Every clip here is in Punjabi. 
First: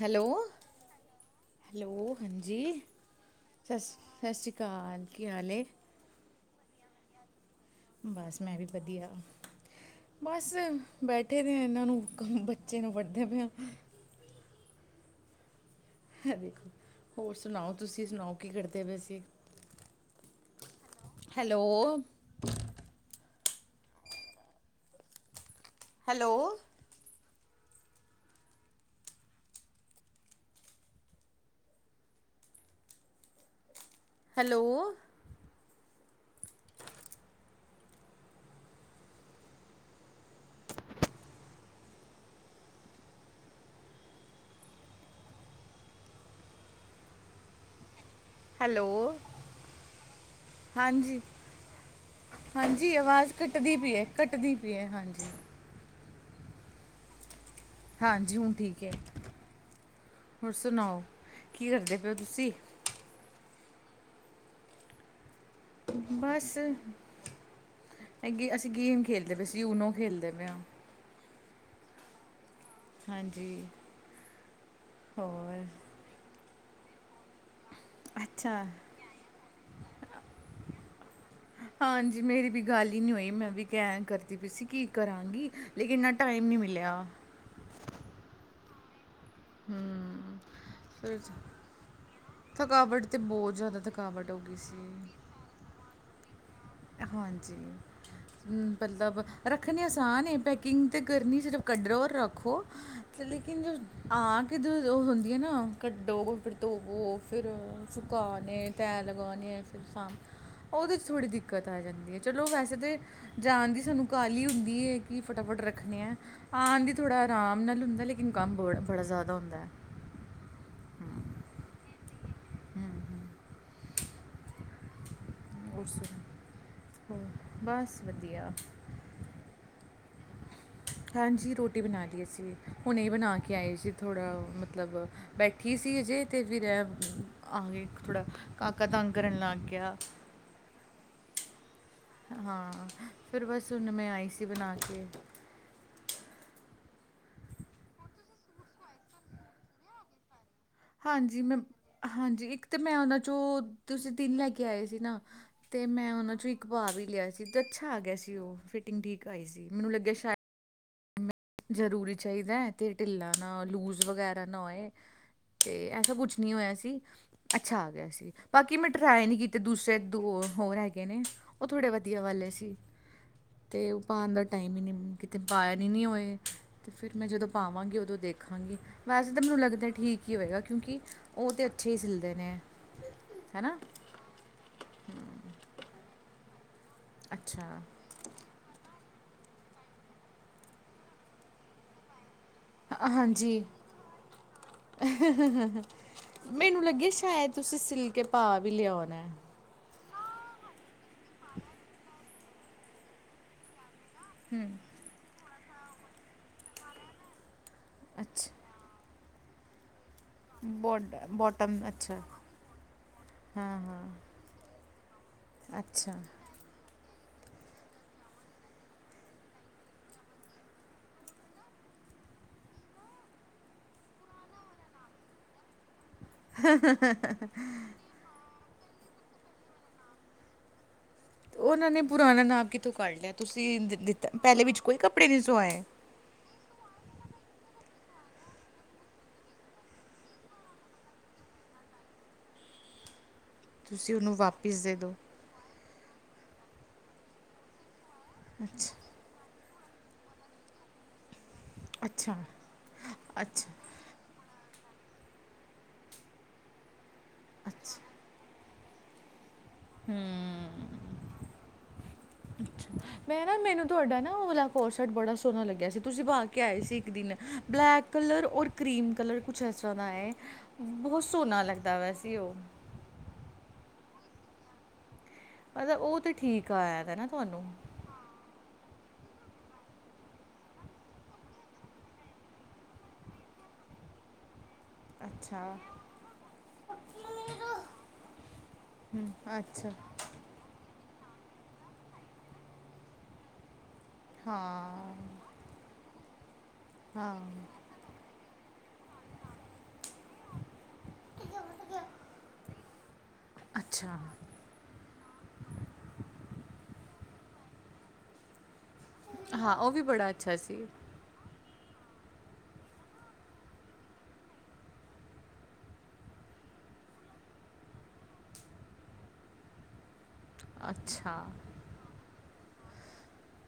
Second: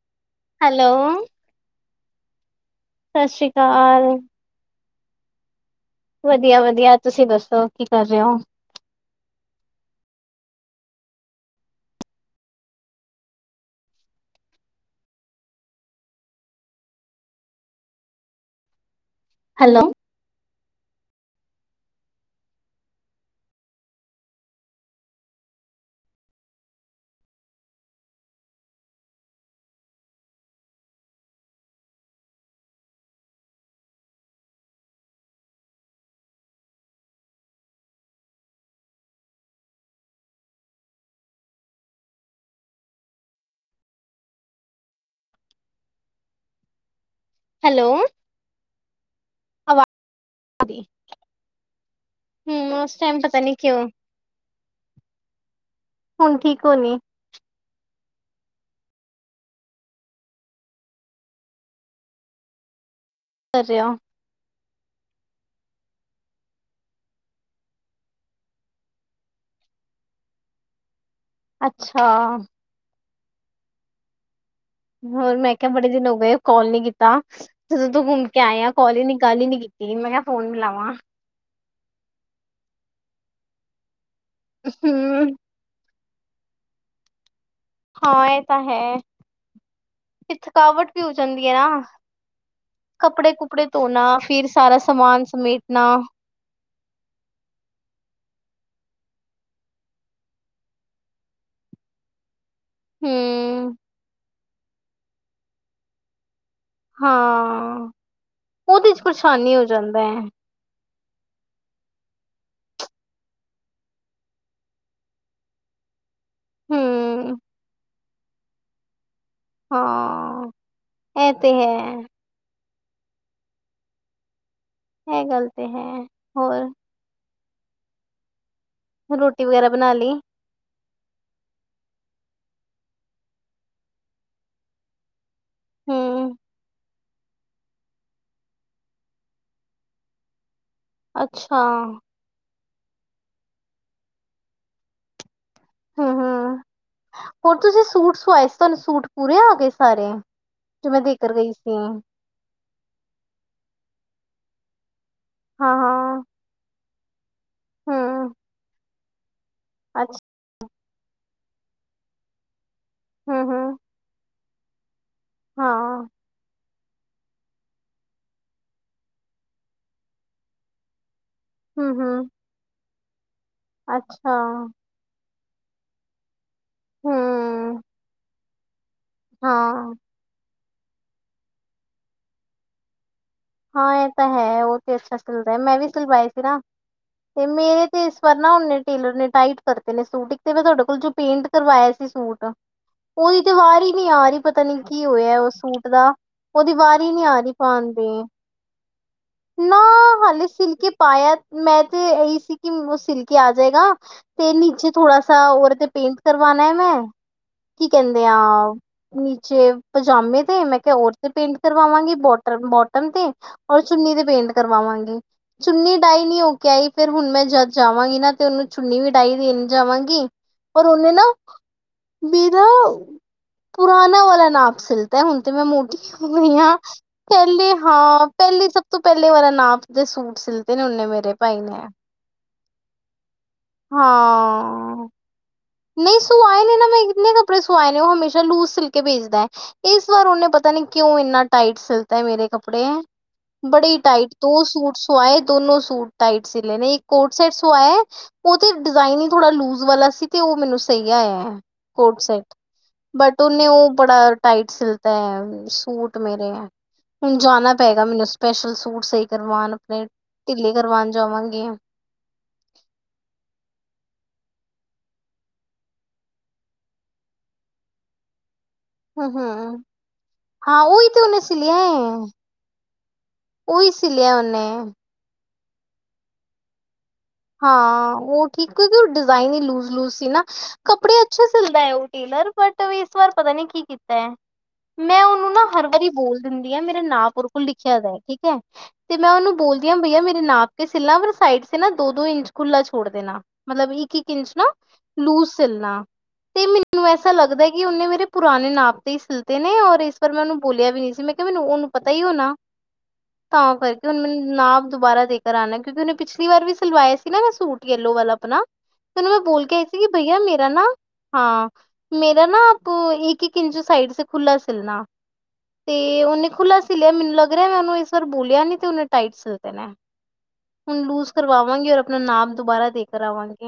ਹੈਲੋ ਹੈਲੋ ਹੈਲੋ ਹਾਂਜੀ ਸਤਿ ਸ੍ਰੀ ਸ ਅਕਾਲ ਸਤਿ ਸ਼੍ਰੀ ਅਕਾਲ ਕੀ ਹਾਲ ਏ। ਵਧੀਆ ਵਧੀਆ ਤੁਸੀਂ ਦੱਸੋ। ਕੀ ਕਰ ਰਹੇ ਹੋ ਬਸ ਮੈਂ ਵੀ ਵਧੀਆ ਬਸ ਬੈਠੇ ਦੇ ਆਂ ਇਹਨਾਂ ਨੂੰ ਬੱਚੇ ਨੂੰ ਪੜ੍ਹਦੇ ਪਏ ਆਂ। ਹੈ ਵੇਖੋ ਹੋਰ ਸੁਣਾਓ ਤੁਸੀਂ ਸੁਣਾਓ ਕੀ ਕਰਦੇ ਪਏ ਸੀ। Hello hello hello hello hello hello ਆਵਾਜ਼ ਹਾਂਜੀ ਹਮ ਉਸ ਹਾਂਜੀ ਟਾਈਮ ਅਵਾਜ਼ ਪਤਾ ਨੀ ਕੱਟਦੀ ਕਿਉਂ ਪਈ ਹੈ ਕੱਟਦੀ ਪਈ ਹੈ ਹਾਂਜੀ ਹੁਣ ਠੀਕ ਹੋਣੀ ਹਾਂਜੀ ਹੁਣ ਠੀਕ ਹੈ ਹੋਰ ਸੁਣਾਓ ਕੀ ਕਰਦੇ ਪਏ ਤੁਸੀਂ ਸ [unintelligible] ਬਸ ਹੈਗੇ ਅਸੀਂ ਗੇਮ ਖੇਡਦੇ ਪ ਅਸੀਂ ਯੂਨੋ ਖੇਡਦੇ ਪਏ ਹਾਂ ਅੱਛਾ ਹਾਂਜੀ ਹੋਰ ਮੈਂ ਕਿਹਾ ਬੜੇ ਦਿਨ ਹੋ ਗਏ ਕਾਲ ਨੀ ਕੀਤਾ ਜਦੋਂ ਤੂੰ ਘੁੰਮ ਕੇ ਆਏ ਅੱਛਾ ਆ ਕਲਨੀ ਗੱਲ ਹੀ ਨੀ ਕੀਤੀ ਮੈਂ ਕਿਹਾ ਫੋਨ ਮ ਲਵਾਂ ਹਾਂਜੀ ਮੇਰੀ ਵੀ ਗੱਲ ਹੀ ਨਹੀਂੀ ਹੋਈ ਮੈਂ ਵੀ ਕਹਿ ਕਰਦੀ ਪਈ ਸੀ ਕੀ ਹਮ ਕਰਾਂਗੀ ਲੇਕਿਨ ਇੰਨਾ ਟਾਈਮ ਨਹੀਂ ਮਿਲਿਆ ਹਾਂ ਇਹ ਤਾਂ ਹੈ ਤੇ ਥਕਾਵਟ ਵੀ ਹੋ ਫਿਰ ਜਾਂਦੀ ਹੈ ਨਾ ਥਕਾਵਟ ਤਾਂ ਕੱਪੜੇ ਬਹੁਤ ਕੁਪੜੇ ਜ਼ਿਆਦਾ ਧੋਣਾ ਥਕਾਵਟ ਹੋ ਫਿਰ ਗਈ ਸਾਰਾ ਸੀ ਸਮਾਮਾਨ ਸਮੇਟਣਾ ਹਾਂਜੀ ਮਤਲਬ ਰੱਖਣੇ ਆਸਾਨ ਹੈ ਪੈਕਿੰਗ ਤਾਂ ਕਰਨੀ ਸਿਰਫ਼ ਕਟਰ ਰੱਖੋ ਲੇਕਿਨ ਹਮ ਹਾਂ ਕਿਧਰ ਉਹ ਹੁੰਦੀਆਂ ਨਾ ਕੱਢੋ ਧਵੋ ਫਿਰ ਹਾਂ ਸੁਕਾਉਣੇ ਉਹਦੇ ਚ ਤੈਰ ਪਰੇਸ਼ਾਨੀ ਲਗਾਉਣੀ ਹੋ ਫਿਰ ਜਾਂਦਾ ਸ ਹੈ ਉਹਦੇ 'ਚਥੋੜ੍ਹੀ ਦਿੱਖ ਦਿੱਕਤ ਆ ਜਾਂਦੀ ਹੈ ਚਲੋ ਵੈਸੇ ਤਾਂ ਜਾਣ ਦੀ ਸਾਨੂੰ ਕਾਹਲੀ ਹੁੰਦੀ ਹੈ ਕਿ ਫਟਾਫਟ ਰੱਖਦੇ ਆ ਆਦੀ ਥੋੜਾ ਹਮ ਆਰਾਮ ਨਾਲ ਹੁੰਦਾ ਲੇਕਿਨ ਕੰਮ ਬ ਬੜਾ ਜ਼ਿਆਦਾ ਹੁੰਦਾ ਹੈ ਹਾਂ ਇਹ ਤੇ ਹੈ ਹਮ ਹਮ ਇਹ ਗੱਲ ਤੇ ਹੈ ਹੋਰ ਸੁ ਹੋਰ ਹੋ ਬਸ ਵਧੀਆ ਰੋਟੀ ਵਗੈਰਾ ਬਣਾ ਲਈ ਹਾਂਜੀ ਰੋਟੀ ਬਣਾ ਲਈ ਅਸੀਂ ਹੁਣ ਇਹ ਬਣਾ ਕੇ ਆਏ ਸੀੀ ਥੋੜ੍ਹਾ ਮਤਲਬ ਬੈਠੀ ਸੀ ਅਜੇ ਹੂੰ ਤੇ ਫਿਰ ਆ ਗ ਥੋੜ੍ਹਾ ਕਾਕਾ ਤੰਗ ਕਰਨ ਲੱਗ ਗਿਆ ਅੱਛਾ ਹਾਂ ਫਿਰ ਬਸ ਹੁਨ ਮੈਂ ਆਈ ਸੀ ਬਣਾ ਕੇ ਹਮ ਹਮ ਹੋਰ ਤੁਸੀਂ ਸੂਟ ਸਵਾਏ ਸੀ ਤੁਹਾਨੂੰ ਸੂਟ ਪੂਰੇ ਆ ਗਏ ਸਾਰੇ ਜੋ ਮੈਂ ਦੇਖ ਕਰ ਹਾਂਜੀ ਗਈ ਮੈਂ ਸੀ ਹਾਂਜੀ ਇੱਕ ਤਾਂ ਮੈਂ ਉਹਨਾਂ ਚੋਂ ਤੁਸੀਂ ਦਿਨ ਲੈ ਕੇ ਆਏ ਸੀ ਨਾ ਹਾਂ ਤੇ ਮੈਂ ਹਾਂ ਉਹਨਾਂ ਚੋਂ ਇੱਕ ਭਅ ਵੀ ਲਿਆ ਸੀ ਤੇ ਅੱਛਾ ਆ ਗਿਆ ਹੂੰ ਸੀ ਉਹ ਫਿਟਿੰਗ ਠੀਕ ਆਈ ਸੀ ਮੈਨੂੰ ਲੱਗਿਆ ਅੱਛਾ ਸ਼ਾਇਦ ਜ਼ਰੂਰੀ ਚਾਹੀਦਾ ਹੈ ਤੇ ਢਿੱਲਾ ਹੂੰ ਨਾ ਹੂੰ ਲੂਜ ਵਗੈਰਾ ਨਾ ਹੋਏ ਤੇ ਹਾਂ ਐਸਾ ਕੁਛ ਨਹੀਂੀ ਹੋਇਆ ਸੀ ਅੱਛਾ ਆ ਗਿਆ ਸੀ ਬਾਕੀ ਮੈਂ ਟਰਾਏ ਨਹੀਂੀ ਕੀਤੇ ਦੂਸਰੇ ਦੋ ਹੋਰ ਹੈਗੇ ਨੇ ਉਹ ਥੋੜ੍ਹੇ ਹੂੰ ਹੂੰ ਵਧੀਆ ਵਾਲੇ ਸੀ ਅਤੇ ਉਹ ਅੱਛਾ ਪਾਉਣ ਦਾ ਟਾਈਮ ਹੀ ਨਹੀਂ ਕਿਤੇ ਪਾਇਆ ਨਹੀਂ ਨਹੀਂ ਹੋਏ ਅਤੇ ਫਿਰ ਮੈਂ ਜਦੋਂ ਹੂੰ ਪਾਵਾਂਗੀ ਉਦੋਂ ਦੇਖਾਂਗੀ ਵੈਸੇ ਤਾਂ ਹਾਂ ਮੈਨੂੰ ਲੱਗਦਾ ਠੀਕ ਕੀ ਹੋਵੇਗਾ ਕਿਉਂਕਿ ਉਹ ਤਾਂ ਅੱਛੇ ਹੀ ਸਿਲਦੇ ਨੇ ਹੈਨਾ ਹਾਂ ਇਹ ਤਾਂ ਹੈ ਉਹ ਤੇ ਅੱਛਾ ਸਿਲਦਾ ਮੈਂ ਵੀ ਸਿਲਵਾਏ ਸੀ ਨਾ ਤੇ ਅੱਛਾ ਮੇਰੇ ਤੇ ਇਸ ਵਾਰ ਨਾ ਨੇ ਟੇਲਰ ਨੇ ਟਾਈਟ ਕਰਤੇ ਨੇ ਸੂਟ ਇੱਕ ਤੇ ਮੈਂ ਤੁਹਾਡੇ ਕੋਲ ਜੋ ਪੇਂਟ ਕਰਵਾਇਆ ਸੀ ਸੂਟ ਹਾਂ- ਉਹਦੀ ਤੇ ਹਾਂਜੀ ਵਾਰ ਹੀ ਨਹੀਂੀ ਆ ਰਹੀ ਪਤਾ ਨੀ ਕੀ ਹੋਇਆ ਉਹ ਸੂਟ ਦਾ ਉਹਦੀ ਮੈਨੂੰ ਵਾਰ ਲੱਗਿਆ ਹੀ ਨਹੀਂੀ ਆ ਸ਼ਾਇਦ ਰਹੀ ਤੁਸੀਂ ਪਾਉਣ ਸਿਲਕੇ ਦੀ ਭਾਅ ਵੀ ਲਿਆਉਣਾ ਨਾ ਹਾਲੇ ਸਿਲਕੇ ਪਾਇਆ ਮੈਂ ਤੇ ਇਹੀ ਸੀ ਕਿ ਉਹ ਸਿਲਕੇ ਆ ਜਾਏਗਾ ਤੇ ਨੀਚੇ ਥੋੜਾ ਸਾ ਦੇ ਤੇ ਪੇਂਟ ਕਰਵਾਣਾ ਹੈ ਮੈਂ ਕੀ ਕਹਿੰਦੇ ਆ ਅੱਛਾ ਨੀਚੇ ਪਜਾਮੇ ਤੇ ਮੈਂ ਕਿਹਾ ਹੋਰ ਬੋਡ ਤੇ ਪੇਂਟ ਬੋਟਮ ਕਰਵਾਵਾਂਗੀ ਅੱਛਾ ਬੋਟ ਬੋਟਮ ਤੇ ਹਾਂ ਔਰ ਚੁੰਨੀ ਦੇ ਹਾਂ ਪੇਂਟ ਕਰਵਾਵਾਂਗੇ ਚੁੰਨੀ ਅੱਛਾ ਡਾਈ ਨਹੀਂੀ ਹੋ ਕ ਹੀ ਫਿਰ ਹੁਣ ਮੈਂ ਜਦ ਜਾਵਾਂਗੀ ਨਾ ਤੇ ਉਹਨੂੰ ਛੁਨੀ ਵੀਟਾਈ ਦੇਣ ਜਾਵਾਂਗੀ ਔਰ ਉਹਨੇ ਨਾ ਬੀਬੋ ਪੁਰਾਨਾ ਵਾਲਾ ਨਾਪ ਸਿਲਤਾ ਹੁਣ ਤੇ ਮੈਂ ਮੋਟੀ ਹੋਈਆਂ ਪਹਿਲੇ ਹਾ। ਪੇਲੇ ਸਭ ਤੋ ਪੇਲੇ ਵਾਲਾ ਨਾਪ ਦੇ ਸੂਟ ਸਿਲਤੇ ਨੇ ਉਹਨੇ ਮੇਰੇ। ਉਨਾ ਨੇ ਪੁਰਾਣਾ ਨਾਪ ਕਿੱਥੋਂ ਕੱਢ ਲਿਆ ਤੁਸੀਂ ਦਿੱਤ ਪਹਿਲੇ ਵਿੱਚ ਕੋਈ ਕੱਪੜੇ ਨਹੀਂ ਸਵਾਏ। ਨੀ ਸੂਆਏ ਨੇ ਨਾ ਮੈਂ ਕਿੰਨੇ ਕੱਪੜੇ ਸਵਾਏ ਨੇ ਉਹ ਹਮੇਸ਼ਾ ਲੂਜ ਸਿਲ ਕੇ ਭੇਜਦਾ। ਇਸ ਵਾਰ ਉਨੇ ਪਤਾ ਨੀ ਕਿਉਂ ਇੰਨਾ ਟਾਈਟ ਸਿਲਤਾ ਮੇਰੇ ਕੱਪੜੇ ਹੈ। ਬੜੇ ਤੁਸੀਂ ਟਾਈਟ ਉਹਨੂੰ ਦੋ ਵਾਪਿਸ ਦੇ ਸੂਟ ਦਿਓ ਸਵਾਏ ਦੋਨੋ ਸੂਟ ਟਾਈਟ ਸਿਲੈ ਨੇ ਇੱਕ ਕੋਟ ਸੈਟ ਸੁਆਐ ਉਹ ਤੇ ਅੱਛਾ ਡਿਜ਼ਾਇਨ ਹੀ ਥੋੜਾ ਲੂਜ ਵਾਲਾ ਸੀ ਤੇ ਉਹ ਮੈਨੂੰ ਸਹੀ ਆਯਾ। ਕੋਡ ਅੱਛਾ ਸੈਟ ਬਟ ਉਹਨੇ ਅੱਛਾ ਉਹ ਬੜਾ ਟਾਈਟ ਸਿਲਤਾ ਹੈ ਸੂਟ ਮੇਰੇ ਹੁਣ ਜਾਣਾ ਅੱਛਾ ਪਏਗਾ ਮੈਨੂੰ ਸਪੈਸ਼ਲ ਸੂਟ ਸਹੀ ਕਰਵਾਉਣ ਆਪਣੇ ਢਿੱਲੇ ਕਰਵਾਣ ਜਾਵਾਂਗੀ। [unintelligible] ਮੈਂ ਨਾ ਮੈਨੂੰ ਤੁਹਾਡਾ ਨਾ ਓਲਾ ਕੋਡ ਸੈਟ ਬੜਾ ਸੋਹਣਾ ਲੱਗਿਆ ਸੀ ਤੁਸੀਂ ਪਾ ਕੇ ਆਏ ਸੀ ਇੱਕ ਦਿਨ ਬਲੈਕ ਕਲਰ ਔਰ ਕਰੀਮ ਹੂੰ ਕਲਰ ਕੁਛ ਹੂੰ ਇਸਰਾ ਦਾ ਹੈ ਹਾਂ ਉਹੀ ਤੇ ਬਹੁਤ ਉਹਨੇ ਸੋਹਣਾ ਸਿਲਿਆ ਲੱਗਦਾ ਪਿਆ ਸੀ ਉਹ। ਉਈ ਸਿਲਿਆ ਉਹਨੇ। ਅਲ ਉਹ ਤੇ ਠੀਕ ਆਇਆ ਦਾ ਨਾ ਤੁਹਾਨੂੰ ਹਾਂ ਉਹ ਠੀਕ ਕਿਉਂਕਿ ਉਹ ਡਿਜ਼ਾਇਨ ਹੀ ਲੂਜ-ਲੂਜ ਸੀ ਨਾ। ਕੱਪੜੇ ਅੱਛੇ ਸਿਲਦਾ ਹੈ ਉਹ ਟੇਲਰ ਬਟ ਇਸ ਵਾਰ ਪਤਾ ਨੀ ਕੀ ਕੀਤਾ। ਮੈਂ ਉਹਨੂੰ ਨਾ ਅੱਛਾ ਹਰ ਵਾਰੀ ਬੋਲ ਦਿੰਦੀ ਹਾ ਮੇਰਾ ਨਾਪ ੳਹਦੇ ਕੋਲ ਲਿਖਿਆ ਦਾ ਠੀਕ ਹੈ। ਤੇ ਮੈਂ ਹੂੰ ਉਹਨੂੰ ਬੋਲਦੀ ਅੱਛਾ ਹਾਂ ਬਈਆ ਮੇਰੇ ਨਾਪ ਸਿੱਲਾਂ ਪਰ ਸਾਈਡ ਸੇ ਨਾ ਦੋ-ਦੋ ਇੰਚ ਖੁੱਲਾ ਛੋੜ ਦੇਣਾ ਮਤਲਬ ਇੱਕ ਇ ਇੰਚ ਨਾ ਹਾਂ ਲੂਜ ਸਿਲਣਾ ਤੇ ਮੈਨੂੰ ਐਸਾ ਹਾਂ ਲੱਗਦਾ ਕਿ ਉਹਨੇ ਮੇਰੇ ਪੁਰਾਣੇ ਨਾਪ ਤੇ ਹੀ ਸਿਲਤੇ ਨੇ ਔਰ ਇਸ ਵਾਰ ਮੈਂ ਉਹਨੂੰ ਬੋਲਿਆ ਵੀ ਨਹੀਂ ਸੀ ਮੈਂ ਕਿਹਾ ਮੈਨੂੰ ਉਹਨੂੰ ਪਤਾ ਹੀ ਹੋਨਾ। ਤਾਂ ਕਰਕੇ ਹੁਣ ਅੱਛਾ ਮੈਨੂੰ ਨਾਪ ਦੁਬਾਰਾ ਦੇ ਕਰਾਣਾ ਕਿਉਂਕਿ ਉਹਨੇ ਪਿਛਲੀ ਵਾਰ ਵੀ ਸਿਲਵਾਏ ਸੀ ਨਾ ਮੈਂ ਸੂਟ ਯੈਲੋ ਵਾਲਾ ਆਪਨਾ। ਉਹਨੂੰ ਮੈਂ ਬੋਲ ਹਾਂ, ਕੇ ਆਈ ਉਹ ਵੀ ਸੀ ਬੜਾ ਬਈਆ ਅੱਛਾ ਮੇਰਾ ਨਾ ਸੀ। ਹਾਂ ਮੇਰਾ ਨਾ ਆਪ ਇੱਕ-ਇੱਕ ਇੰਚ ਸਾਈਡ ਸੇ ਖੁਲਾ ਸਿਲਨਾ। ਤੇ ਉਹਨੇ ਖੁੱਲਾ ਸਿਲਿਆ ਮੈਨੂੰ ਲੱਗ ਰਿਹਾ ਮੈਂ ਉਹਨੂੰ ਇਸ ਵਾਰ ਬੋਲਿਆ ਨੀ ਤੇ ਉਹਨੇ ਟਾਈਟ ਸਿਲ ਤੇ ਨੇ। ਹੁਣ ਲੂਜ ਅੱਛਾ, ਕਰਵਾਵਾਂਗੀ ਔਰ ਅਪਣਾ ਨਾਪ ਦੁਬਾਰਾ ਦੇ ਕਰ ਆਵਾਂਗੇ।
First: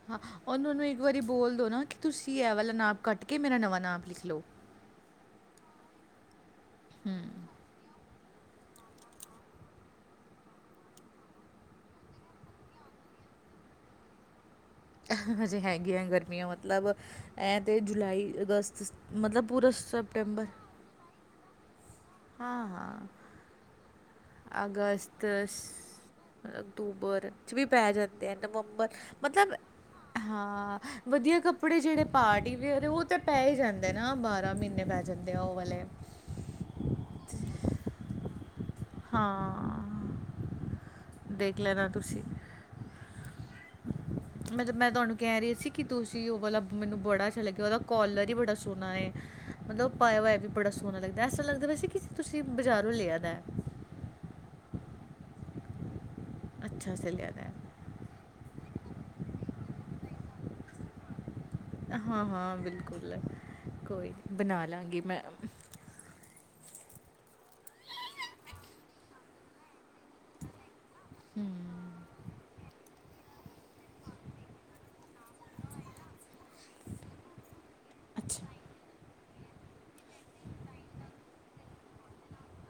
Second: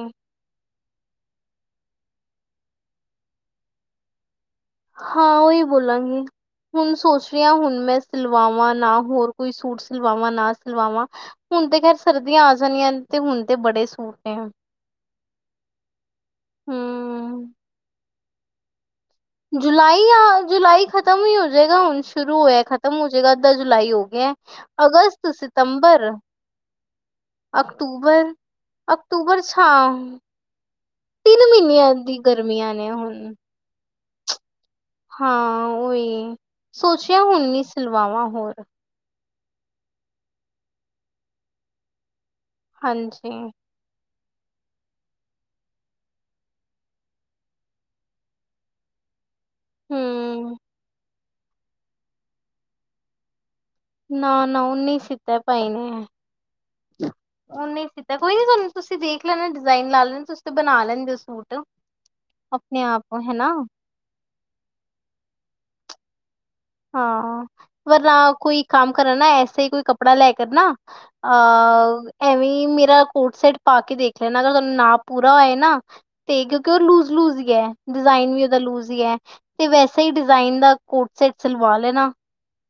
ੳਨੂੰ ਨੂੰ ਇੱਕ ਵਾਰੀ ਬੋਲ ਦੋ ਨਾ ਕਿ ਤੁਸੀਂ ਇਹ ਵਾਲਾ ਨਾਪ ਕੱਟ ਕੇ ਮੇਰਾ ਨਵਾ ਨਾਪ ਲਿਖ ਲੋ। ਹਾਂ ਉਹੀ ਬੋਲਾਂਗੀ ਹੁਣ ਸੋਚ ਰਹੀਹਾ ਹੁਣ ਮੈਂ ਸਿਲਵਾਵਾਂ ਨਾ, ਹੋਰ ਕੋਈ ਸੂਟ ਸਿਲਵਾਵਾਂ ਨਾ ਸਿਲਵਾਵਾਂ ਹੁਣ ਤੇ ਖੈਰ ਸਰਦੀਆਂ ਆ ਜਾਣੀਆਂ ਨੇ ਤੇ ਹੁਣ ਤੇ ਬੜੇ ਸੂਟ ਨੇ। ਹਜੇ ਹੈਗੀਆਂ ਗਰਮੀਆਂ ਮਤਲਬ ਐ ਤੇ ਜੁਲਾਈ, ਅਗਸਤ ਮਤਲਬ ਪੂਰਾ ਜੁਲਾਈ ਆ ਸਤੰਬਰ ਜੁਲਾਈ ਖਤਮ ਹੀ ਹੋਜੇਗਾ ਹੁਣ ਸ਼ੁਰੂ ਹੋਇਆ ਹਾਂ, ਖਤਮ ਹੋ ਹਾਂ ਜੇਗਾ ਅੱਧਾ ਜੁਲਾਈ ਹੋ ਗਿਆ। ਅਗਸਤ ਸ ਅਕਤੂਬਰ ਚ ਵੀ ਪੈ ਜਾਂਦੇ ਅਕਤੂਬਰ, ਐ ਨਵੰਬਰ ਅਕਤੂਬਰ ਮਤਲਬ ਛਾਂ ਹਾਂ ਵਧੀਆ ਤਿੰਨ ਕੱਪੜੇ ਮਹੀਨਿਆਂ ਜਿਹੜੇ ਦੀ ਪਾਰਟੀ ਗਰਮੀਆਂ ਵਿਅਰ ਨੇ ਉਹ ਤਾ ਹੁਣ ਪੈ ਹੀ ਜਾਂਦੇ ਨਾ ਬਾਰਾਂ ਮਹੀਨੇ ਪ ਹਾਂ ਓਹੀ ਸੋਚਿਆ ਹੁਣ ਨੀ ਸਿਲਵਾਵਾਂ ਹੋਰ। ਹਾਂ ਦੇਖ ਲੈਣਾ ਤੁਸੀ। ਹਾਂਜੀ। ਮਤਲਬ ਮੈਂ ਤੁਹਾਨੂੰ ਕਹਿ ਰਹੀ ਸੀ ਕਿ ਤੁਸੀਂ ਉਹ ਵਾਲਾ ਮੈਨੂੰ ਬੜਾ ਅੱਛਾ ਲੱਗਿਆ ਉਹਦਾ ਕੋਲਰ ਹੀ ਬੜਾ ਸੋਨਾ ਏ। ਮਤਲਬ ਪਾਇਆ ਹੋਇਆ ਵੀ ਹੂੰ ਬੜਾ ਸੋਹਣਾ ਲੱਗਦਾ ਐਸਾ ਲੱਗਦਾ ਪਿਆ ਸੀ ਕਿ ਤੁਸੀਂ ਬਜ਼ਾਰੋ ਲਿਆ ਦੇ। ਨਾ-ਨਾ ਉਨੇ ਹੀ ਸੀਤੇ ਭਾਈ ਅੱਛਾ ਨੇ ਸੇ ਲਿਆ ਦਾ ਹੈ ਉਨੇ ਸੀ ਤੇ ਕੋਈ ਨੀ ਤੁਹਾਨੂੰ ਤੁਸੀਂ ਦੇਖ ਲੈਣਾ ਡਿਜ਼ਾਇਨ ਲਾ ਲੈਣੇ ਤੁਸੀਂ ਬਣਾ ਲੈਦੇ ਹੋ ਸੂਟ। ਹਾਂ-ਹਾਂ ਆਪਣੇ ਆਪ ਬਿਲਕੁਲ ਹਨਾ ਕੋਈ ਨੀ ਬਣਾ ਲਾਂਗੀ ਮੈਂ। ਹਾਂ ਵਰਨਾ ਕੋਈ ਕੰਮ ਕਰਨ ਨਾ ਐਸੇ ਹੀ ਕੋਈ ਕੱਪੜਾ ਲੈ ਕਰ ਨਾ ਅਹ ਐਵੇਂ ਹੀ ਮੇਰਾ ਕੋਟ ਸੈਟ ਪਾ ਕੇ ਦੇਖ ਲੈਣਾ ਅਗਰ ਤੁਹਾਨੂੰ ਨਾਪ ਪੂਰਾ ਹੋਆ ਨਾ ਤੇ ਕਿਉਂਕਿ ਉਹ ਲੂਜ ਲੂਜ ਹੀ ਹੈ ਡਿਜ਼ਾਇਨ ਵੀ ਅੱਛਾ ਉਹਦਾ ਲੂਜ ਹੀ ਹੈ। ਤੇ ਵੈਸਾ ਹੀ ਡਿਜ਼ਾਇਨ ਦਾ ਕੋਟ ਸੈਟ ਸਿਲਵਾ ਲੈਣਾ।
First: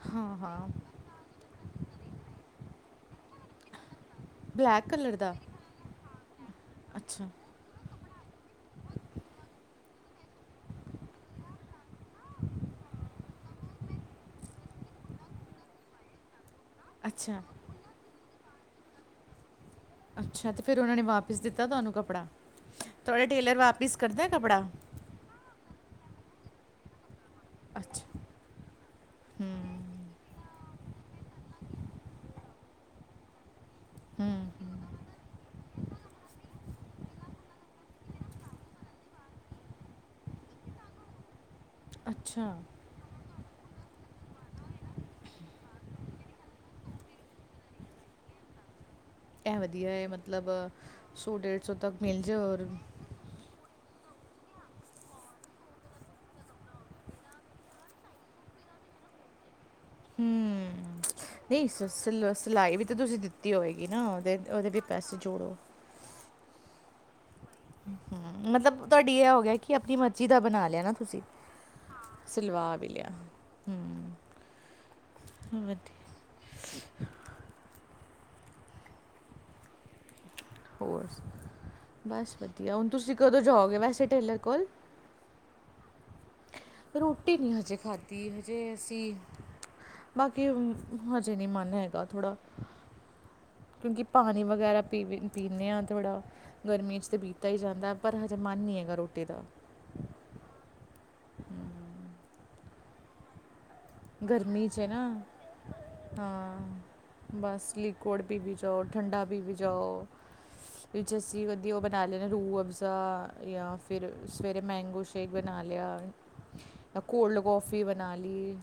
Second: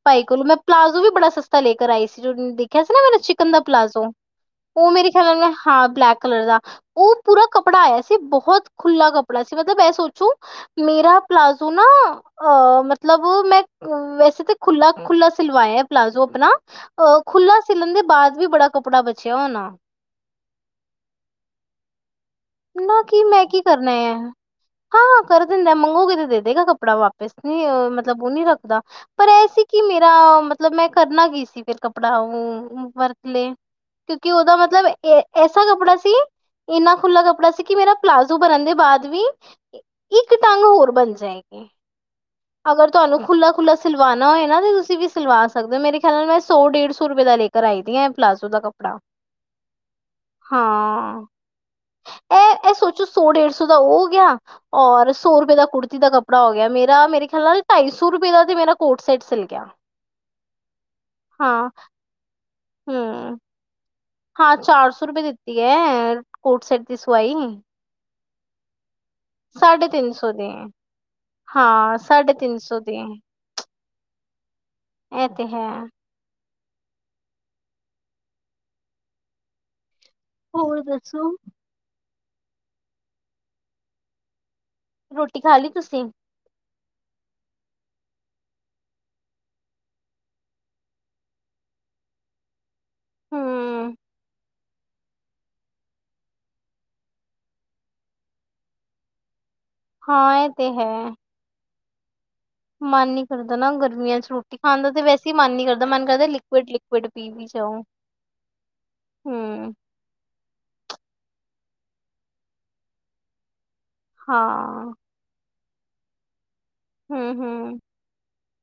ਭਾਈ ਹਾਂ ਕੋਲੂ ਮੈਂ ਹਾਂ ਪਲਾਜ਼ੋ ਵੀ ਬੜਾ ਸਸਤਾ ਲੈ ਕਰ ਆਈ ਸੀ, ਜੋ ਦੇਖਿਆ ਸੀ ਨਾ ਮੇ ਚਿਕਨ ਦਾ ਪਲਾਜ਼ੋ ਬਲੈਕ ਉ ਮੇਰੇ ਕਲਰ ਦਾ ਖਿਆਲ ਨਾਲ ਹਾਂ ਬਲੈਕ ਕਲਰ ਦਾ ਉਹ ਅੱਛਾ ਪੂਰਾ ਕੱਪੜਾ ਆਇਆ ਸੀ ਬਹੋਤ ਖੁੱਲਾਂ ਕੱਪੜਾ ਸੀ ਮਤਲਬ ਏ ਸੋਚੋ ਮੇਰਾ ਪਲਾਜ਼ੋ ਨਾ ਅ ਮਤਲਬ ਮੈਂ ਅ ਵੈਸੇ ਤੇ ਖੁਲਾ ਖੁਲਾ ਸਿਲਵਾਇਆ ਪਲਾਜੋ ਆਪਣਾ ਅ ਅੱਛਾ ਖੁਲਾ ਸਿਲਣ ਦੇ ਬਾਅਦ ਵੀ ਬੜਾ ਕੱਪੜਾ ਬਚਿਆ ਹੋਨਾ ਅੱਛਾ ਤੇ ਫੇਰ ਉਨਾਂ ਨੇ ਵਾਪਿਸ ਦਿੱਤਾ ਤੁਹਾਨੂੰ ਕੱਪੜਾ? ਨਾ ਕਿ ਤੁਹਾਡਾ ਮੈਂ ਟੇਲਰ ਕੀ ਕਰਨਾ ਵਾਪਿਸ ਹੈ ਕਰਦਾ ਏ ਕੱਪੜਾ? ਹਾਂ ਕਰ ਦਿੰਦਾ ਮੰਗੋਗੇ ਤੇ ਦੇ ਦੇਗਾ ਕੱਪੜਾ ਵਾਪਿਸ ਨੀ ਅ ਅੱਛਾ ਮਤਲਬ ਉਹ ਨੀ ਰੱਖਦਾ ਪਰ ਇਹ ਸੀ ਕਿ ਹੂੰ ਮੇਰਾ ਮਤਲਬ ਮੈਂ ਕਰਨਾ ਕੀ ਸੀ ਫਿਰ ਕੱਪੜਾ ਉ ਵਰਤ ਲੇ ਕਿਉਂਕਿ ਹੂੰ ਉਹਦਾ ਮਤਲਬ ਐ ਐਸਾ ਕੱਪੜਾ ਸੀ ਇੰਨਾ ਖੁੱਲਾ ਕੱਪੜਾ ਪੜਾ ਸੀ ਕਿ ਮੇਰਾ ਪਲਾਜ਼ੋ ਬਣਨ ਦੇ ਬਾਦ ਵੀ ਇੱਕ ਟੰਗ ਹੋਰ ਬਣ ਜਾਏਗੀ। ਅੱਛਾ। ਅਗਰ ਤੁਆਨੂੰ ਖੁੱਲਾ-ਖੁੱਲਾ ਸਿਲਵਾਨਾ ਹੋਏ ਨਾ ਤੇ ਤੁਸੀਂ ਵੀ ਸਿਲਵਾ ਸਕਦੇ ਹੋ ਮੇਰੇ ਖਿਆਲ ਨਾਲ ਮੈਂ ਸੌ ਡੇਢ ਸੌ ਰੁਪਏ ਦਾ ਲੈਖ ਕਰਾਈ ਦੀਆਂ ਪਲਾਜ਼ੋ ਦਾ ਕੱਪੜਾ ਇਹ ਵਧੀਆ ਹੈ ਮਤਲਬ ਹਾਂ ਸੌ ਡੇਢ ਸੌ ਤੱਕ ਮਿਲ ਜਾਵ ਔਰ ਇਹ ਇਹ ਸੋਚੋ ਸੌ ਡੇਢ ਸੌ ਦਾ ਉਹ ਹੋ ਗਿਆ ਔਰ ਸੌ ਰੁਪਏ ਦਾ ਕੁੜਤੀ ਦਾ ਕੱਪੜਾ ਹੋ ਗਿਆ ਮੇਰਾ ਮੇਰੇ ਟਾਈ ਸੌ ਰੁਪਏ ਦਾ ਤੇ ਮੇਰਾ ਕੋਟ ਸੈਟ ਸਿਲ ਗਯਾ। ਹੂੰ ਨਈ ਸ ਸ ਸਿਲਾਈ ਵੀ ਤੇ ਤੁਸੀਂ ਹੂੰ ਦਿੱਤੀ ਹੋਵੇਗੀ ਨਾ ਉਹਦੇ ਹਾਂ ਉਹਦੇ ਵੀ ਚਾਰ ਸੌ ਪੈਸੇ ਰੁਪਏ ਜੋੜੋ ਦਿੱਤੀ ਹੈ ਕੋਟ ਸੈਟ ਦੀ ਸਵਾਈ ਹੂੰ ਮਤਲਬ ਤੁਹਾਡੀ ਇਹ ਹੋ ਗਿਆ ਕਿ ਸਾਢੇ ਆਪਣੀ ਤਿੰਨ ਮਰਜ਼ੀ ਸੌ ਦਾ ਦੀ ਬਣਾ ਹੈ। ਲਿਆ ਨਾ ਤੁਸੀਂ ਹਾਂ ਸਾਢੇ ਤਿੰਨ ਸਲਵਾ ਸੌ ਵੀ ਦੀ ਲਿਆ। ਹੂੰ ਇਹ ਤੇ ਹੈ। ਵਧੀਆ ਹੋਰ ਬਸ ਵਦੀਆ ਹੁਣ ਤੁਸੀਂ ਕਦੋਂ ਜਾਓਗੇ ਵੈਸੇ ਟੇਲਰ ਕੋਲ ਰੋਟੀ ਖਾ ਲੀ ਤੁਸੀਂ? ਰੋਟੀ ਨੀ ਹਜੇ ਖਾਧੀ ਹਜੇ ਅਸੀਂ ਬਾਕੀ ਹਜੇ ਨੀ ਮਨ ਹੈਗਾ ਥੋੜ੍ਹਾ ਹੂੰ ਕਿਉਂਕਿ ਪਾਨੀ ਵਗੈਰਾ ਪੀ ਪੀਂਨੇ ਹਾਂ ਥੋੜ੍ਹਾ ਗਰਮੀ 'ਚ ਤੇ ਪੀਤਾ ਹੀ ਜਾਂਦਾ ਪਰ ਹਜੇ ਮਨ ਨੀ ਹੈਗਾ ਰੋਟੀ ਦਾ। ਹਾਂ ਏ ਤੇ ਹੈ ਹੂੰ ਮਾਨ ਨੀ ਕਰਦਾ ਨਾ ਗਰਮੀਆਂ ਚ ਰੋਟੀ ਗਰਮੀ ਖਾਣ ਦਾ ਤੇ ਨਾ ਵੈਸੇ ਮਨ ਨੀ ਕਰਦਾ ਮਨ ਕਰਦਾ ਲਿਕਵੀਡ- ਲਿਕਵੀਡੀ ਪੀ ਵੀ ਜ਼ਾ ਸਲੀਕੁਡ ਵੀ ਵੀ ਜਾਓ ਠੰਡਾ ਵੀ ਵੀ ਜਾਓ। ਜੱਸੀ ਵਦੀ ਉ ਬਣਾ ਲੈਂ ਰੂਅਫਜ਼ਾ ਯਾ ਫਿਰ ਸਵੇਰੇ ਹਾਂ ਮੈਂਗੋ ਸ਼ੈ ਕੇਕ ਬਣਾ ਲਿਆ, ਹੂੰ ਕੋਲਡ ਹੂੰ ਕੌਫੀ ਬਣਾ ਲੀ।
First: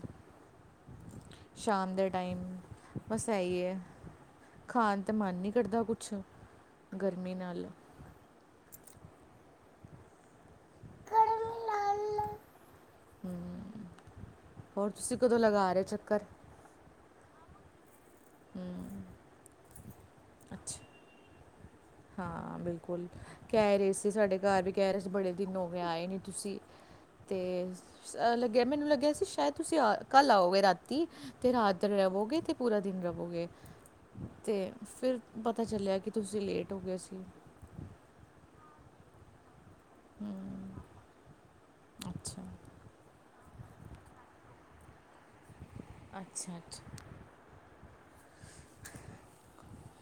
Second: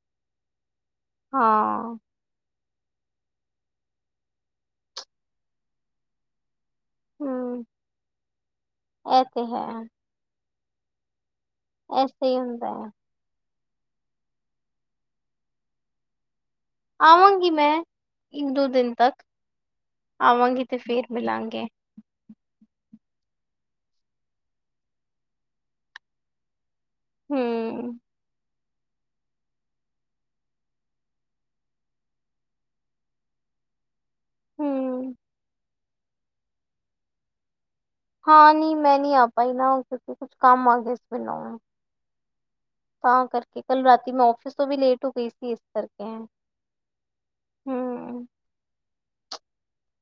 ਸ਼ਾਮ ਹਾਂ ਦੇ ਟਾਈਮ ਬਸ ਏਈ ਐ, ਖਾਣ ਤੇ ਮਨ ਨੀ ਕਰਦਾ ਕੁਛ ਗਰਮੀ ਨਾਲ ਏਤੇ ਹੈ ਇਸਤੇ ਹੀ ਹੁੰਦਾ ਹੈ। ਹੂੰ ਹੋਰ ਤੁਸੀਂ ਕਦੋਂ ਲਗਾ ਰਹੇ ਹੋ ਚੱਕਰ? ਆਵਾਂਗੀ ਮੈਂ ਇੱਕ ਦੋ ਦਿਨ ਤੱਕ ਆਵਾਂਗੀ ਤੇ ਅੱਛਾ ਫਿਰ ਮਿਲਾਂਗੇ। ਹਾਂ ਬਿਲਕੁਲ ਕੇ ਰਹੇ ਸੀ ਸਾਡੇ ਘਰ ਵੀ ਕੇ ਰਹੇ ਸੀ ਬੜੇ ਦਿਨ ਹੋ ਗੇ ਆਏ ਨੀ ਤੁਸੀਂ। ਤੇ ਹੂੰ ਲੱਗੇਆ ਮੈਨੂੰ ਲੱਗੇਆ ਸੀ ਸ਼ਾਇਦ ਤੁਸੀਂ ਆ ਕੱਲ੍ਹ ਆਓਗੇ ਰਾਤੀ ਤੇ ਰਾਤ ਰਵੋਗੇ ਤੇ ਪੂਰਾ ਦਿਨ ਰਵੋਗੇ। ਤੇ ਹੂੰ ਫਿਰ ਪਤਾ ਚੱਲਿਆ ਕਿ ਤੁਸੀਂ ਲੇਟ ਹੋ ਗੇ ਸੀ। ਹਾਂ ਨੀ ਮੈਂ ਨੀ ਆ ਪਾਈ ਨਾ, ਕਿਉਂਕਿ ਕੁਛ ਕੰਮ ਆ ਗਿਆ ਸੀ ਮੈਨੂੰ, ਅੱਛਾ ਤਾਂ ਕਰਕੇ ਕੱਲ ਰਾਤੀ ਮੈਂ ਆਫ਼ਿਸ ਤੋਂ ਵੀ ਲੇਟ ਹੋ ਗਈ। ਸੀ ਇਸ ਕਰਕੇ ਅੱਛਾ-ਅੱਛਾ ਹੂੰ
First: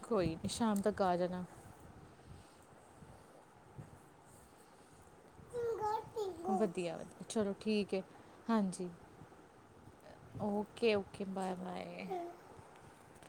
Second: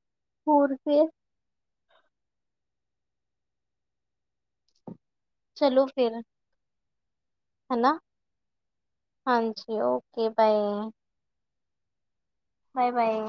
ਕੋਈ ਨਹੀਂ ਹੋਰ ਸ਼ਾਮ ਤੱਕ ਫਿਰ ਆ ਜਾਣਾ ਚਲੋ ਫਿਰ ਵਧੀਆ ਵਧੀਆ ਚਲੋ ਠੀਕ ਹਨਾ ਹੈ ਹਾਂਜੀ ਹਾਂਜੀ okay bye okay okay bye bye bye bye